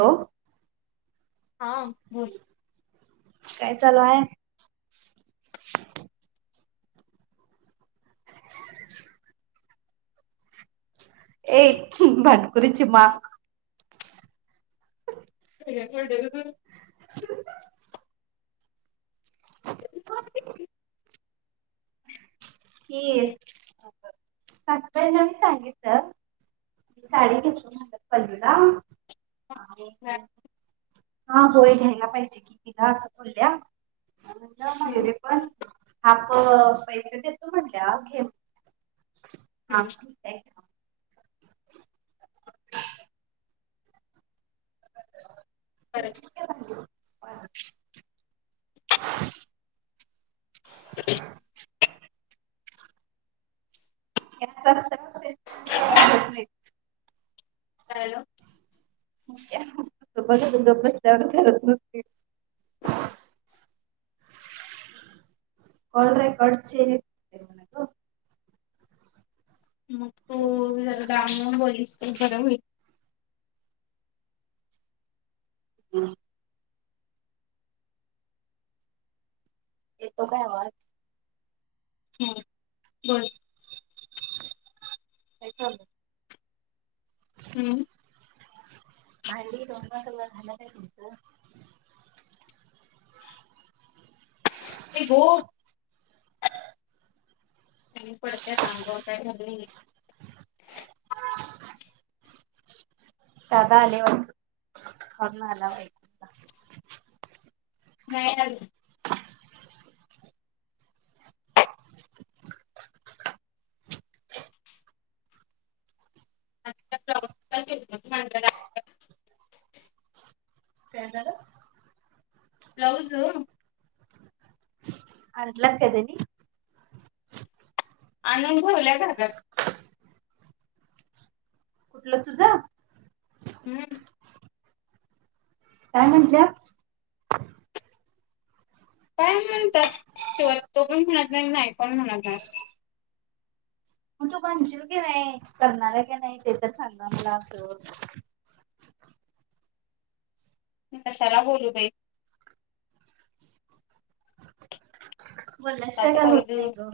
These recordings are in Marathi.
हॅलो हा, बोल. काय चालू हाय? ए भांडकुरी चिमा. ते तु [inaudible] [unintelligible] ह सस्बड न मी सांगितलं मी साडी घेतली म्ह पूला अ हा होय घ्यायला पाहिजे कि तिला असं बोलल्याे पण हाफ पैसे देतो म्हटल्या घे हाफ ह हॅलो ग्ब जा करत नते कणरे कडचे मग तू जरा गाम बलीस बर होईल हम् [unintelligible] येतो काय वा [unintelligible] ह बरं [unintelligible] ते लू [unintelligible] हम्म [unintelligible] भांडी दोननागळ झाला आहे तुमचं [unintelligible] ते ग पडत्याांगव [unintelligible] दादा आलेवर र्ून आला नाही [unintelligible] [unintelligible] ॉां ते [unintelligible] ब्लाौस [unintelligible] अ ला कात [unintelligible] आणून घेवल्या जातात [unintelligible] कुठलं तुझं [unintelligible] हम्म [unintelligible] काय म्हणटल्या [unintelligible] काय म्हणतात शे तो पण म्हणत नाही नाही पण म्हणत नाही मग तू बणशील की नाही करणार आहे की नाही ते तर सांगा मला असं [unintelligible] मी कशाला बोलू बाई [unintelligible] बोलल्याशिवाय स्वतःच काय करू होत दे नाही ग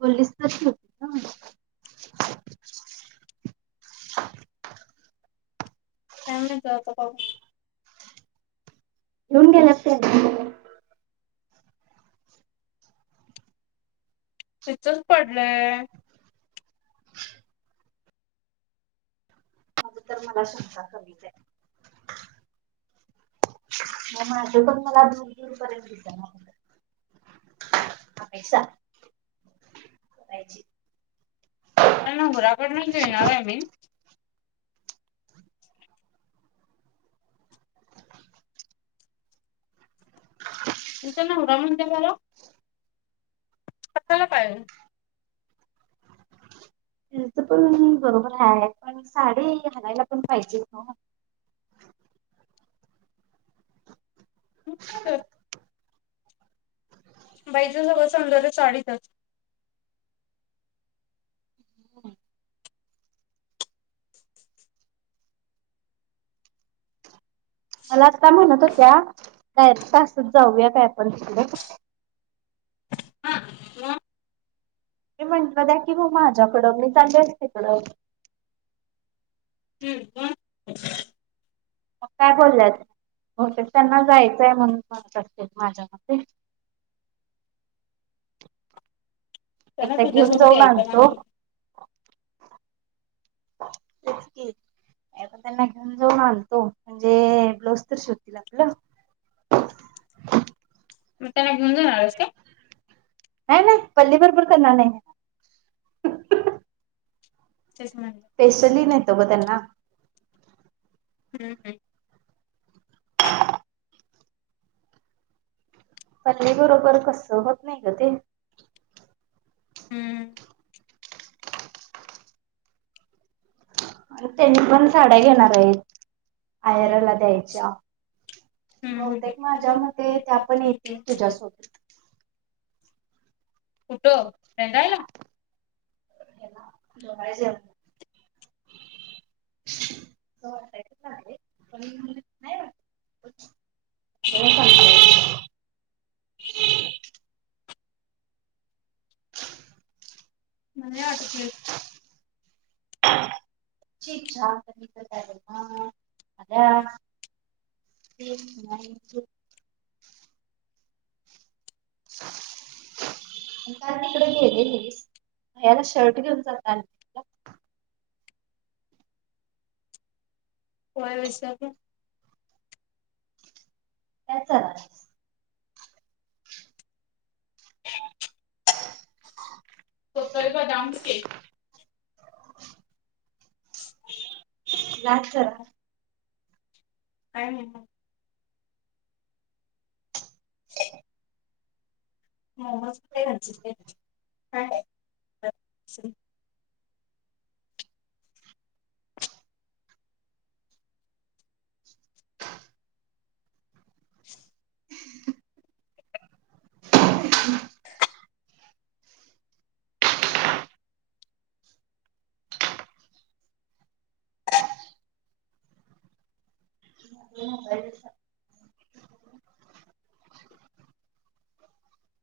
बोललीस तरच होती का [unintelligible] काच होत त्याच [unintelligible] घेऊन गेल्यात त्यांनी [unintelligible] तितच पडलंय [unintelligible] माझ तर शिसा कमीच आहे [unintelligible] माझं पण मला दूर दूर पर्यंत दिसेना अपे काळजी [unintelligible] अ ना घुराकडून येणार आय मीन तुचं नाव रमण देव [unintelligible] कसाला पायल [unintelligible] ह तर पण बरोबर आहे पण साडी हलायला पण पाहिजेत ना [unintelligible] पाहिजे [unintelligible] बाईच सगळं समजालं साडीचच मला आता म्हणत होत्या काय तासत जाऊया काय आपण शिक [unintelligible] हा त [unintelligible] मी म्हंटलं द्या की हो माझ्याकडं मी चाले तिकडं तीर्थ ब [unintelligible] ट ट [unintelligible] आता बोलल्यात हो ते रिसेप्शनला त्यांना जायचंय म्हणून म्हणत असते माझ्या मग [unintelligible] त्यांना एकदा घेऊन तुझ्यासोबत जाऊन यायचं माझ्या आणतो [unintelligible] तेच हम् की [unintelligible] पण त्यांना घेऊन जाऊन आणतो म्हणजे ब्लाऊज तर शिवतील आपलं [unintelligible] मग त्यांना घेऊन जाणारस का नाही नाही पल्ली भरभर करणार नाही [unintelligible] चष्मा आणला [unintelligible] स्पेशली नव्हत ग त्यांना [unintelligible] हम् हम् पल्ली बरोबर कस होत नाही ग ते हम्म त्यांनी पण सोडायला येणार आहेत आवरायला द्यायच्या बहुतेक माझ्या मते त्या पण येतील तुझ्यासोबत कुठं रडायला जयज हो आहे पण ह मुल असती ठीक ठाक अ नाही काय तिकडे गेलेलीस भैय्याला शर्ट घेऊन जात होय वस का त्याच काय चाललंय हो होतोय बदाम शेक छ छ ह लास्ट ना काय म्हणताय स मोमज ते आणतील काय ह ह हो ह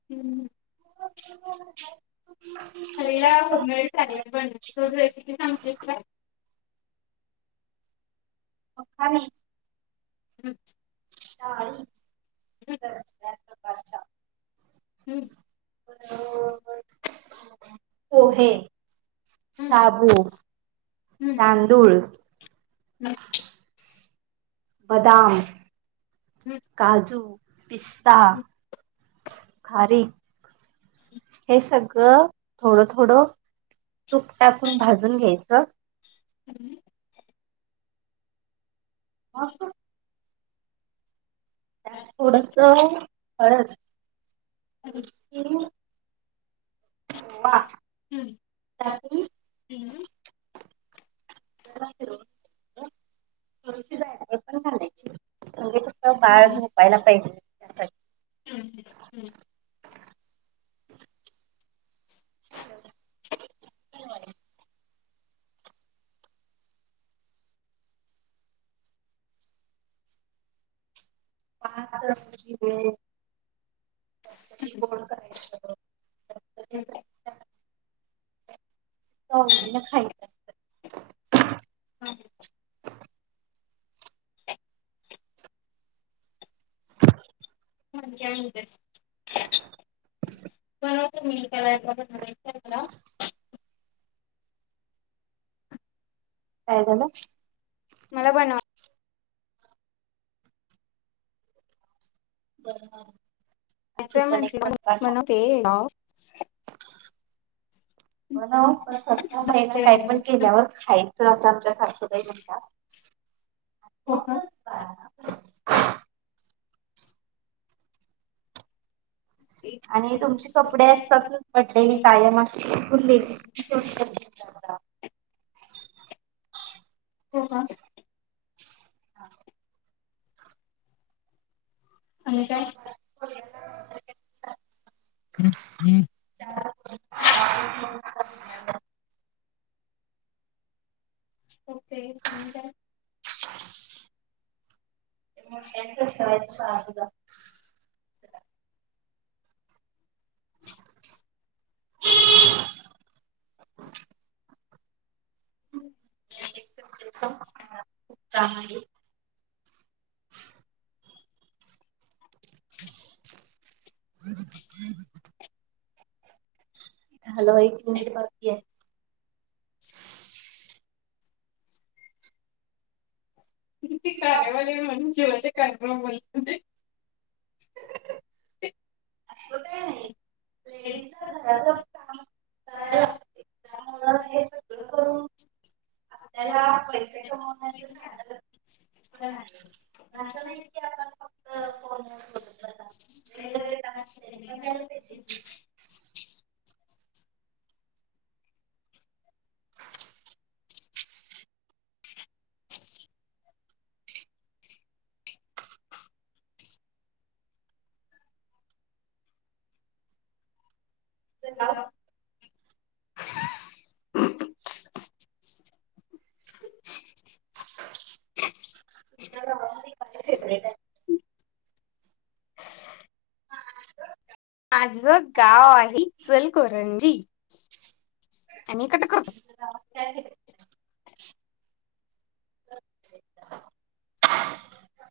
हम्म [inaudible] हल्ला होमे चालेल पण तो रेसिपी सांगतेस का छान अच् काळजी करायच काय काम हम्म घरी येऊन जा पोहे शाबू तांदूळ अच्छ बदाम म काजू पिस्ता खारीक हे सगळं थोडं थोडं तूप टाकून भाजून घ्यायचं हम्म ह थोडस हळद अ थोडीशी ह ओवा हम्म टाकून हम्म पण घायची म्हणजे मग भायर झोपायला पाहिजे त्यासाठी हम् म्रझी वेळे कोण करायच हम. गौरीला खायचाय. हां. [unintelligible] [unintelligible] काय झालं. मला बनवा. बर आणि तू पण एक सप्तास सांग. ते, नाव [unintelligible] पण केल्यावर खायचं असं आमच्या सासुबाई म्हणतात. हो मग कां. कर बाळा. आणि तुमचे कपडे असतात, पडलेली कायम अशी फुललेली. तुम्ही [unintelligible] हो, कां हां. आणि काय, [inaudible] [unintelligible] ओके. आणि काय, [unintelligible] [inaudible] [inaudible] खप आहे. [unintelligible] हॅलो एक मिनिट बाकी आहे. किती कार्यावाले आहे, म्हणून जेवाचे टाईम लावून ‌बोलत होते. [unintelligible] लेडीजला घरातलं काम करायला [unintelligible] लागते त्यामुळं त्याला पैसे कमवन्याचं साधन, असं नाही की, आपण फक्त फोनवरच बोलत बसा. पाहिजे. [unintelligible] तुझं गाव जरा, तुमच्या घरामध्ये‌ काय शेपरेट हाय. माझ गाव आहे इचलकरंजी, आणि कट करतो. [unintelligible] फेवरेट [inaudible]